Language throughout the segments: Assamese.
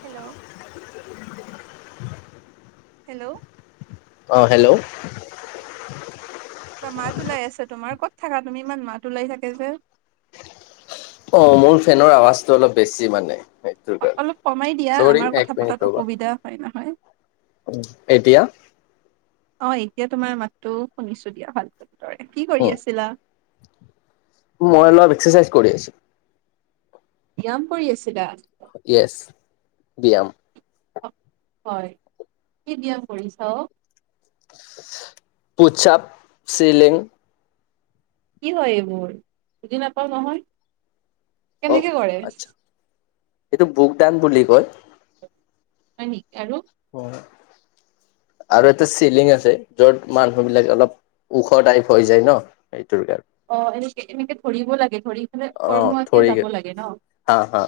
হেল্ল' হেল্ল' অ' হেল্ল' কিবা মাত ওলাই আছে তোমাৰ কত থাকা তুমি ইমান মাত ওলাই থাকে যে অ মোৰ ফেনৰ আৱাজটো অলপ বেছি মানে সেইটো কাৰণে অলপ কমাই দিয়া চৰি আমাৰ কথা পতাত অসুবিধা হয় নহয় উম এতিয়া অ', এতিয়া তোমাৰ মাতটো শুনিছো দিয়া ভালদৰে কি উম কৰি আছিলা মই অলপ এক্সাৰচাইজ কৰি আছো ব্যায়াম কৰি আছিলা য়েচ ব্যায়াম। হয় কি ব্যায়াম কৰিছা অ' পুছাপ চিলিং কি হয় এইবোৰ? বুজি নাপাও নহয়, অ কেনেকে কৰে? আচ্ছা এইটো বুকদান বুলি কয় হয় নেকি আৰু? হয় আৰু এটা চিলিং আছে যত মানুহ বিলাক অলপ ওখ টাইপ হৈ যায় ন কাৰণে অ এনেকে এনেকে ধৰিব লাগে ধৰি পেলাই অ উপৰ মুৱাকে থৰি যাব লাগে ন? হা হা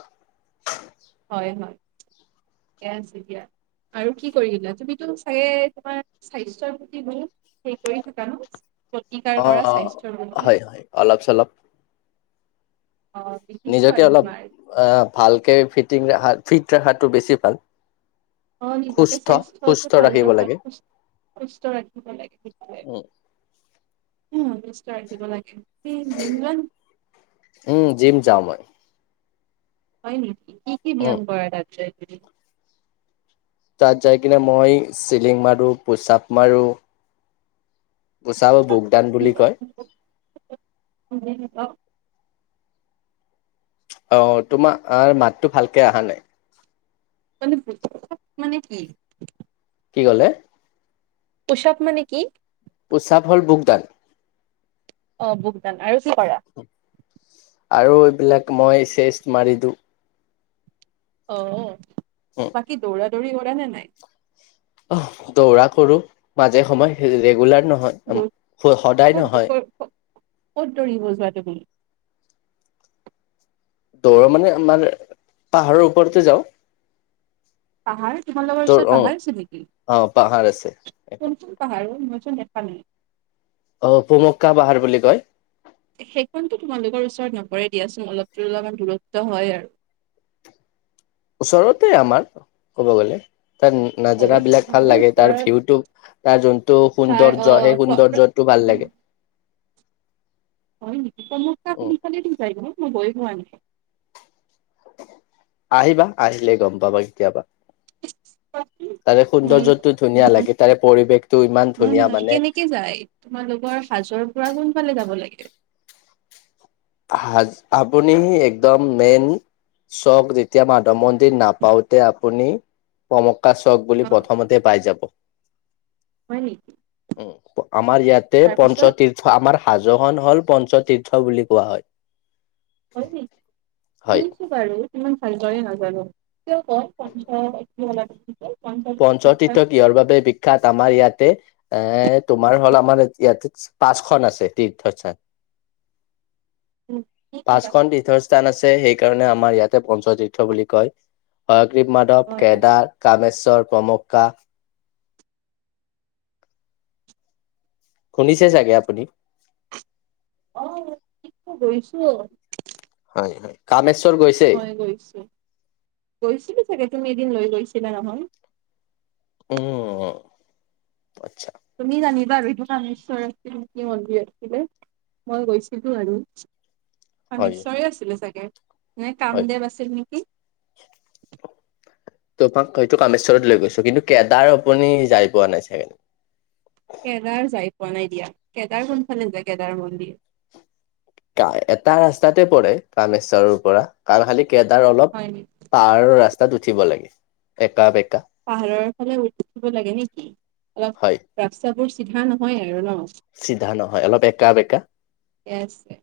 হয় হয় থিকে আছে দিয়া আৰু কি কৰিলা তুমিতো চাগে তোমাৰ স্বাস্থ্যৰ প্ৰতি বহুত সেই কৰি থাক ন অ প্ৰতিকাৰ কৰা অ স্বাস্থ্যৰ প্ৰতি হয় হয় অলপ চলপ অ' দেখিছো নিজকে বাৰু অলপ তোমাৰ। অ' ভালকে ফিটিং ৰাখা ফিট ৰাখাটো বেছি ভাল। অ' নিজকে সুস্থ স্বাস্থ্যটো সুস্থ ভাল ৰাখিব লাগে ৰখাত সুস্থ ৰাখিব লাগে সেইটোয়ে উম উম সুস্থ ৰাখিব লাগে তুমি জিম যোৱা উম যিম যাও মই হয় নেকি, কি-কি উম ব্যায়াম কৰা তাত যাই পেলায়। তাত যাই কিনে মই চিলিং মাৰো পোচাপ মাৰো পুশ-আপ বুকডান বুলি কয়। অ' তোমাৰ মাতটো ভালকে অহা নাই মানে বুকডান মানে কি? কি কলে? পুশ-আপ মানে কি? পুশ-আপ হ'ল বুকডান। অ' বুকদান আৰু কি কৰা আৰু এইবিলাক মই চেষ্ট মাৰি দিওঁ অ', উম বাকি দৌৰা-দৌৰি কৰা নে নাই? অ' দৌৰা কৰোঁ মাজে সময়ে ৰেগুলাৰ দৌ- নহয় সদায় ক'ত- নহয়। ক'ত- ক'ত দৌৰিব জোৱা তুমি দৌৰ মানে আমাৰ পাহাৰৰ ওপৰতে যাওঁ পাহাৰ ত তোমালোকৰ ওচৰত অ পাহাৰ আছে নেকি অ পাহাৰ আছে কোনখন পাহাৰ অ' মই চোন দেখা ফানি অ' পোৱামক্কা পাহাৰ বুলি কয়। সেইখনতো তোমালোকৰ ওচৰত নপৰে দিয়াচোন অলপ অলপমান দূৰত্ব হয় আৰু [inaudible] ওচৰতে আমাৰ ক'ব গ'লে তাৰ নাজৰা অলপ বিলাক ভাল তোমাৰো লাগে তাৰ ওচৰত ভিউটো তাৰ যোনটো তাৰ সৌন্দৰ্য অ' সেই হয় সৌন্দৰ্যটো ভাল লাগে হয় নেকি পুমক্কা কুন উ ফালেদি যায় ন মই গই পোৱা নাই আহিবা আহিলে গম পাবা কেতিয়াবা। [inaudible] [unintelligible] তাৰে সৌন্দৰ্যটো ধুনীয়া লাগে তাৰে পৰিৱেশটো ইমান ধুনীয়া নহয়-নহয় মানে কেনেকে যায় তোমালোকৰ হাজোৰ পৰা কোনফালে যাব লাগে হাজো আপুনি একদম মেইন চক যেতিয়া মাধৱ মন্দিৰ নাপাওঁতে আপুনি পোৱামক্কা চক বুলি অ' প্ৰথমতে পাই যাব। হয় নেকি? উম, আমাৰ ইয়াতে তাৰপিছত পঞ্চতীৰ্থ আমাৰ হাজো খন হ'ল পঞ্চতীৰ্থ বুলি কোৱা হয় হয় নেকি হয় শুনিছোঁ বাৰু। ইমান ভালদৰে নাজানো কিয় ক পঞ্চ পঞ্চ তীৰ্থস্থান পঞ্চতীৰ্থ ইহৰ বাবে বিখ্যাত আমাৰ ইয়াতে, এ তোমাৰ হ'ল আমাৰ ইয়াতে পাঁচখন আছে তীৰ্থস্থান। কি কি পাঁচখন আছে তীৰ্থস্থান আছে সেইকাৰণে আমাৰ ইয়াত পঞ্চতীৰ্থ বুলি কয় হয়গ্ৰীৱ মাধৱ হয় হয় কেদাৰ কামেশ্বৰ পোৱামক্কা সুনিছে চাগে আপুনি। অহ গৈছো। হয়-হয় কামেশ্বৰ গৈছে মই গৈছো গৈছিলো চাগে তুমি এদিন লৈ গৈছিলা নহয়। উম, আচ্ছা। তুমি জানিবা আৰু এইটো কামেশ্বৰ আছিল কি মন্দিৰ আছিলে। মই গৈছিলো আৰু। হয় হয় নিশ্চয় আছিলে চাগে নে হয় কাম দেৱ আছিল নেকি তোমাক হৈইটো কামেশ্বৰত লৈ গৈছো কিন্তু কেদাৰ আপুনি যাই পোৱা নাই চাগে। কেদাৰ যাই পোৱা নাই দিয়া কেদাৰ কোনফালে যোয় কেদাৰ মন্দিৰ। এটা ৰাস্তাতে পৰে কামেশ্বৰৰ পৰা কাৰণ খালি কেদাৰ অলপ হয় নেকি পাৰ ৰাস্তাত উঠিব লাগে একা বে পাহাৰৰ ফালে উ উঠিব লাগে নেকি অলপ হয় ৰাস্তাবোৰ চিধা নহয় আৰু ন। চিধা নহয় অলপ একা বেকা ঠিকে আছে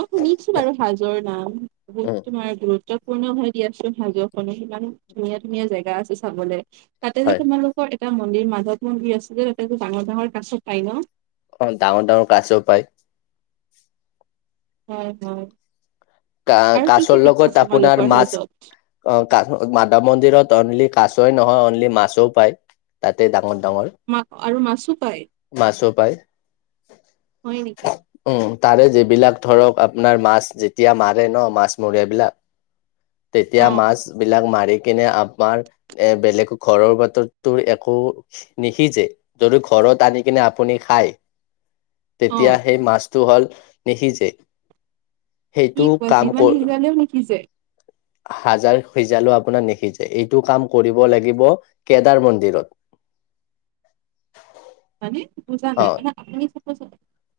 মই শুনিছো বাৰু হাজোৰ নাম উম তোমাৰ গত গুৰুত্বপূৰ্ণ হৈ দি আছো হাজো খনো ইমান ধুনীয়া ধুনীয়া জেগা আছে চাবলে তাতে যে হয় তোমালোকৰ এটা মন্দিৰ মাজত মন্দিৰ আছিল যে তাতে যে ডাঙৰ-ডাঙৰ কাছো পাই ন। অ' ডাঙৰ-ডাঙৰ কছও পায়। উম, হম। কা কাছৰ লগত আপোনাৰ তোমালোকৰ মাছ হাজোত ক মাধৱ মন্দিৰত অনলি কাছ তই নহয় অনলি মাছো পাই তাতে ডাঙৰ বৰ ডাঙৰ মা আৰু মাছো পায় মাছো পায়। হয় নেকি উম তাৰে যিবিলাক ধৰক আপোনাৰ মাছ যেতিয়া মাৰে ন মাছ মৰিবিলাক, তেতিয়া অ মাছ বিলাক মাৰি কিনে আমাৰ এ বেলেগ ঘৰৰ বাতৰতো একো নিসিজে যদি ঘ ঘৰত আনি কিনে আপুনি খায়। [inaudible] অ তেতিয়া সেই মাছটো হ'ল নিসিজে কি সেইটো কোৱা কাম যিমান কৰ সিজালেও নিসিজে হাজাৰ সিজালো আপোনাৰ নিসিজে এইটো কাম কৰিব লাগিব কেদাৰ মন্দিৰত, মানে বুজা অ নাই মানে আপুনি চ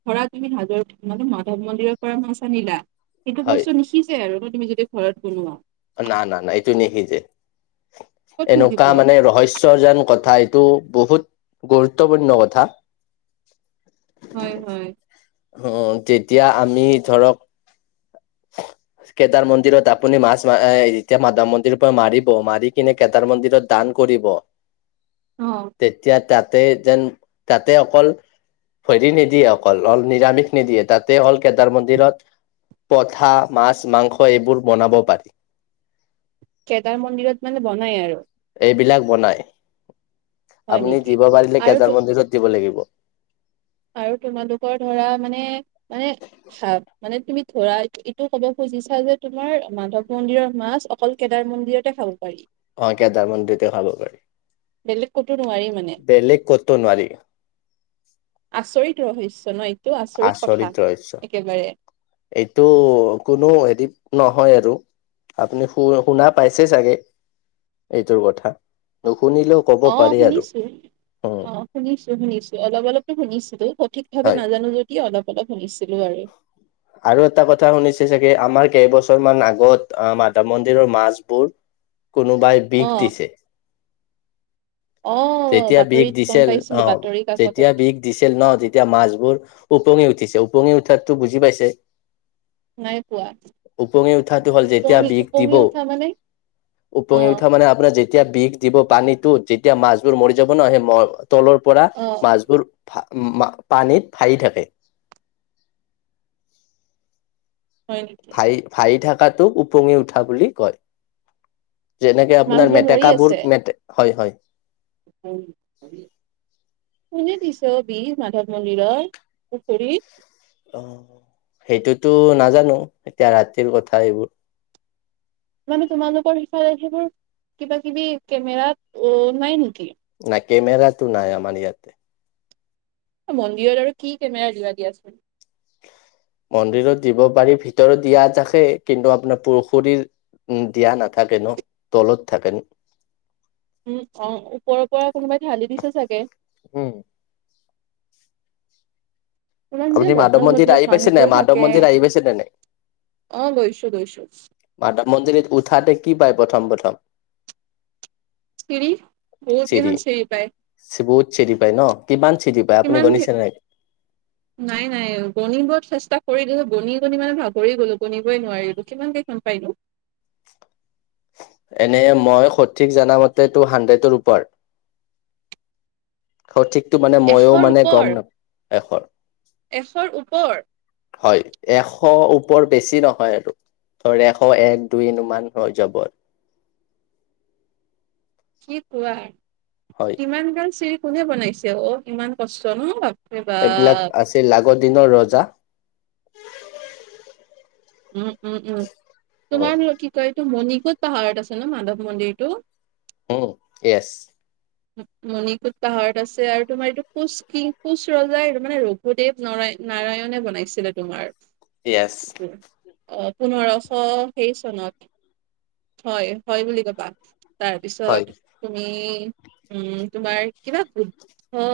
ধৰা তুমি হাজৰ মানে মাধৱ মন্দিৰৰ পৰা মাছ আনিলা সেইটো হয় বস্তুনিসিজে আৰু তুমি যদি ঘৰত বনোৱা না না না এইটো নিসিজে ক'ত এনেকুৱা সিজিব মানে ৰহস্যজন কথা এইটো বহুত গুৰুত্বপূৰ্ণ কথা হয় হয় অ' তেতিয়া আমি ধৰক [inaudible] কেদাৰ মন্দিৰত আপুনি মাছ মা এতিয়া মাধৱ মন্দিৰ পৰা মাৰিব মাৰি কিনে কটাৰ মন্দিৰত দান কৰিব অ তেতিয়া তাতে যেন তাতে অকল, হেৰি নিদিয়ে অকল অল নিৰামিষ নিদিয়ে তাতে অল কেদাৰ মন্দিৰত পঠা মাছ মাংস এইবোৰ বনাব পাৰি। কেদাৰ মন্দিৰত মানে বনাই আৰু এই বিলাক বনাই হয় আপুনি নেকি দিব পাৰিলে আৰু কেদাৰ তো- মন্দিৰত দিব লাগিব অ আৰু তোমালোকৰ ধৰা মানে মানে হা মানে তুমি ধৰা এইটো ক'ব খুজ খুজিছা যে তোমাৰ মাধৱ মন্দিৰৰ মাছ অকল কেদাৰ মন্দিৰতে খাব পাৰি অ কেদাৰ মন্দিতে খাব পাৰি বেলেগ কতো নোৱাৰি মানে বেলেগ ক'তো নোৱাৰি আচৰিত ৰহৈস আচৰিত ৰহস্য একেবাৰে এইটো কোনো হেৰি নহয় আৰু আপুনি শু শুনা পাইছে চাগে এইটোৰ কথা নুশুনিলেও ক'ব অ পাৰি আৰু শুনিছো উম অ শুনিছো শুনিছো অলপ অলপকে শুনিছো। ঠিক ভাৱ হয় নাজানো যদি অলপ অলপ শুনিছোঁ আৰু এটা কথা শুনিছে চাগে আমাৰ কেইবছৰ মান আগত মাধৱ মন্দিৰৰ মাছবোৰ কোনোবাই অ বিষ দিছে অ যেতিয়া বিষ বাতৰিত গম দিছিল পাইছিলো অ' বাতৰি কাকতত যেতিয়া বিষ দিছিল ন তেতিয়া মাছবোৰ ওপঙি উঠিছে ওপঙি উঠাতো বুজি পাইছে নাই পোৱা? ওপঙি উঠাটো হল যেতিয়া উপঙি বিষ দিব উপঙি উঠা মানে অ উপঙি উঠা মানে আপোনাৰ যেতিয়া বিষ দিব পানীত ত যেতিয়া মাছবোৰ মৰি যাব ন সেই তলৰ পৰা অ মাছবোৰ পানীত ভাঁহি থাকে হয় নেকি ভাহি ভাইি থকাটোক ওপঙি উঠা বুলি কয় যেনেকে আপোনাৰ মাছবোৰ মৰি মেটেকাবোৰ আছে মে হয় হয় [unintelligible] কোনে দিছে বিষ মাধৱ মন্দিৰৰ পুখুৰীত অ সেইটোতো নাজানো এতিয়া ৰাতিৰ কথা এইবোৰ মানে তোমালোকৰ সিফালে সেইবোৰ কিবা কিবি কেমেৰা অ নাই নিকি? নাই কেমেৰাটো নাই আমাৰ ইয়াতে মন্দিৰত আৰু কি কেমেৰা দিবা দিয়াচোন মন্দিৰত দিব পাৰি ভিতৰত দিয়া থাকে কিন্তু আপোনাৰ পুখুৰীৰ উম দিয়া নাথাকেনো তলত থাকে। উম অ ওপৰৰ পৰা কোনোবাই ঢালি দিছে চাগে উম ইমান যে আপুনি মাধৱ বদমাছ মন্দিৰ বদমাছ আহি পাইছে নাই মানুহবোৰ মাধৱ থাকে মন্দিৰ আহি পাইছে নে নাই? অ গৈছো গৈছো। মাধৱ মন্দিৰত উঠাতে কি পায় প্ৰথম প্ৰথম পিৰি চিৰি চি বহুত চিৰি পায় ন কিমান চিৰি পায় আপুনি কিমান গনিছেনে নাই নাই নাই গনিব চেষ্টা কৰিলো গণি গণি মানে ভাগৰি গলো গণিবই নোৱাৰিলো কিমানকে গম পাইলো [inaudible] এনে মই সঠিক জানামতেটো হাণ্ড্ৰেডৰ ওপৰ সঠিকতো মানে ময়ো এশৰ মানে ওপৰ গম নাপাওঁ এষৰ এশৰ ওপৰ? এশ ওপৰ বেছি নহয় আৰু ধৰ এশ এক দুই ইমান হৈ যাব কি কোৱাহে হয়। কিমান গাল চিৰি কোনে বনাইছে অ, ইমান কষ্ট ন' বাপ বাপৰে এইবিলাক আছিল আগৰ দিনৰ ৰজা। উম-উম-উম উম তোমাৰ লগ কি কয় এতো মনিক ক'ত পাহাৰত আছে ন মাধৱ মন্দিৰটো অহ, য়েচ। মণিকুট পাহাৰত আছে আৰু তোমাৰ এইটো কোচ কিং কোচ ৰজাই মানে ৰঘুদেৱ নৰা নাৰায়ণে বনাইছিলে তোমাৰ। ইয়েচ অ' পোন্ধৰশ সেইই চনত হয় হয় বুলি ক'বা হয়। তাৰপিছত তুমি উম তোমাৰ কিবা বুদ্ধ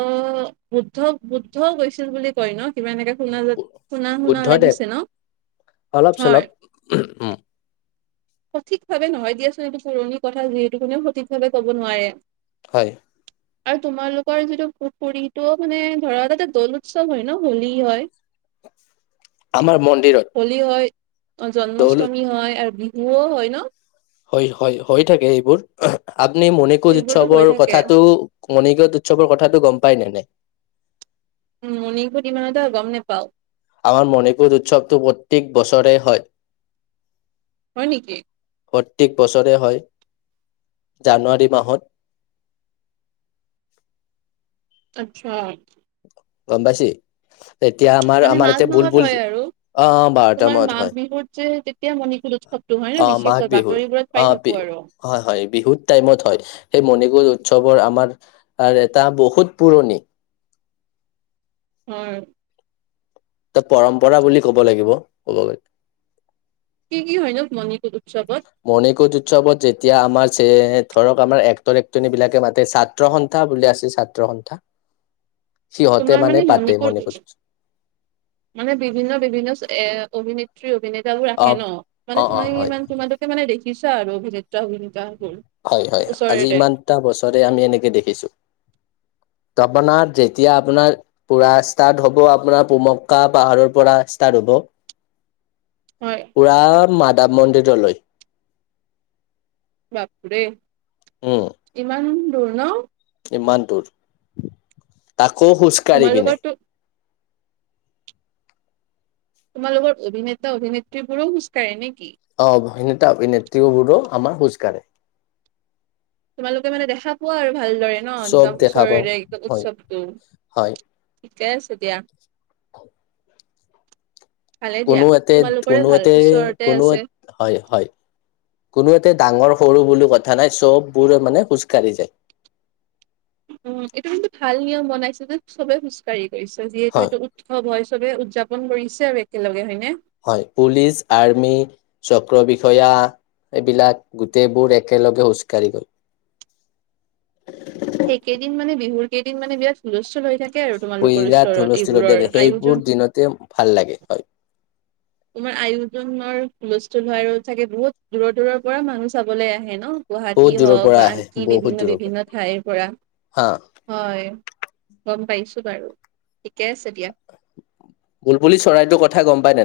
বুদ্ধ বুদ্ধও গৈছিল বুলি কয় ন কিবা এনেকে শুনা শুনা শুনা বুদ্ধদেৱ লাগিছে ন অলপ চলপ উম সঠিকভাৱে নহয় দিয়াচোন এইটো পুৰণি কথা যিহেতু কোনেও সঠিকভাৱে ক'ব নোৱাৰে হয় আৰু তোমালোকৰ যিটো পুৰীটো মানে ধৰা তাতে দৌল উৎসৱ হয় ন হোলী হয় আমাৰ মন্দিৰত [inaudible] হোলী হয় দৌল জন্মাষ্টমী হয় আৰু বিহুও হয় ন হয় হয় হৈ থাকে এইবোৰ আপুনি মণিকোজ এইবোৰতো হৈ উৎসৱৰ থাকে কথাটো মণিকোজ উৎসৱৰ কথাাটো গম পাই নে নাই উম মন আমাৰ মনে কৰি উৎসৱটো প্ৰত্যেক বছৰে হয় হয় নেকি প্ৰত্যেক বছৰে হয় জানুৱাৰী মাহত [unintelligible] আত্ছা গম পাইছি এতিয়া আমাৰ মানে আমাৰ মাঘ এতিয়া ভুল মাহত ভুল হয় আৰু তোমাৰ মাঘ বিহুত যে তেতিয়া মণিকুল উৎসৱতটো হয় অ ন মাঘ বিশেষকৈ বিহু বাতৰিবোৰত অ পাই থাকো বিহু আৰু হয় হয় বিহুত টাইমত হয় সেই মণি জ উৎসৱৰ আমাৰ এটা বহুত পুৰণি [unintelligible] এ পৰম্পৰা বুলি ক'ব লাগিব ক'ব গলে কি কি হয় নো মণিকুট উৎস মণিকুট উৎসৱত যেতিয়া আমাৰ ধৰক আমাৰ এক্টৰ এক্টনি বিলাকে মাতে ছাত্ৰ সন্থা বুলি আছে ছাত্ৰ সন্থা [inaudible] সিহঁতে তোমাৰ মানে পাতে মণিকুট মণিকোট মানে বিভিন্ন বিভিন্ন এ অভিনেত্ৰী অভিনেতাবোৰ অ আহে ন অ মানে অ তুমি হয় ইমান তোমালোকে মানে দেখিছা আৰু অভিনেতা অভিনেতা হয় হয় আজি ইমানটা বছৰে আমি এনেকে দেখিছো তপনাত যেতিয়া আপোনাৰ পুৰা ষ্টাৰ্ট হ'ব আপোনাৰ পুমক্কা পাহাৰৰ পৰা ষ্টাৰ্ট হ'ব [unintelligible] হয় পুৰা মাধৱ মন্দিৰলৈ বাপৰে উম ইমান দূৰ ন ইমান দূৰ তাকো খোজকাঢ়ি কিনে তোমালোকৰতো তোমালোকৰ অভিনেতা অভিনেত্ৰীবোৰো খোজ কঢ়ে নে অভিনেতা অভিনেত্ৰীবোৰো আমাৰ খোজকাঢ়ে তোমালোকে মানে দেখা হ আৰু ভালদৰে ন চব একদম দেখা পাওঁ ওচৰৰে একদম হয় উৎসৱটো হয় ঠিকে আছে দিয়া ভালে দিয়া কোনো এতে তোমালোকৰে কোনো ভাল এতে ওচৰতে কোনো আছে হয় হয় কোনো এতে ডাঙৰ সৰু বুলি কথা নাই চববোৰে মানে খোজকাঢ়ি যায় উম এইটো কিন্তু ভাল নিয়ম বনাইছে যে চবে খোজকাঢ়ি কৰি যিহেতু হয় এইটো উৎসৱ হয় চবে উদযাপন কৰিছে আৰু একেলগে হয় নে হয় পুলিচ আৰ্মি চক্ৰ বিষয়া এইবিলাক গোটেইবোৰ একেলগে খোজকাঢ়ি গল সেইকেইদিন মানে বিহুৰ কেইদিন মানে বিৰাট হুলস্থুল হৈ থাকে তাকে আৰু তোমালোকৰ বিৰাট ওচৰত হুলস্থুল হৈ এইবোৰৰ থাকে, সেইবোৰ আয়োজন। দিনতে ভাল লাগে হয় তোমাৰ আয়োজনৰ হুলস্থুল হোৱাৰ আৰু চাগ বহুত দূৰৰ দুৰৰ পৰা মানুহ চাবলৈ আহে ন। বহুত গুৱাহাটী দূৰৰ হওক পৰা বা আহে আনকি বহুত দূৰৰ পৰা বিভিন্ন-বিভিন্ন ঠাইৰ পৰা হা হয়। গম পাইছো বাৰু ঠিকে আছে দিয়া। বুলপুলি চৰাইটোৰ কথা গম পাই নে?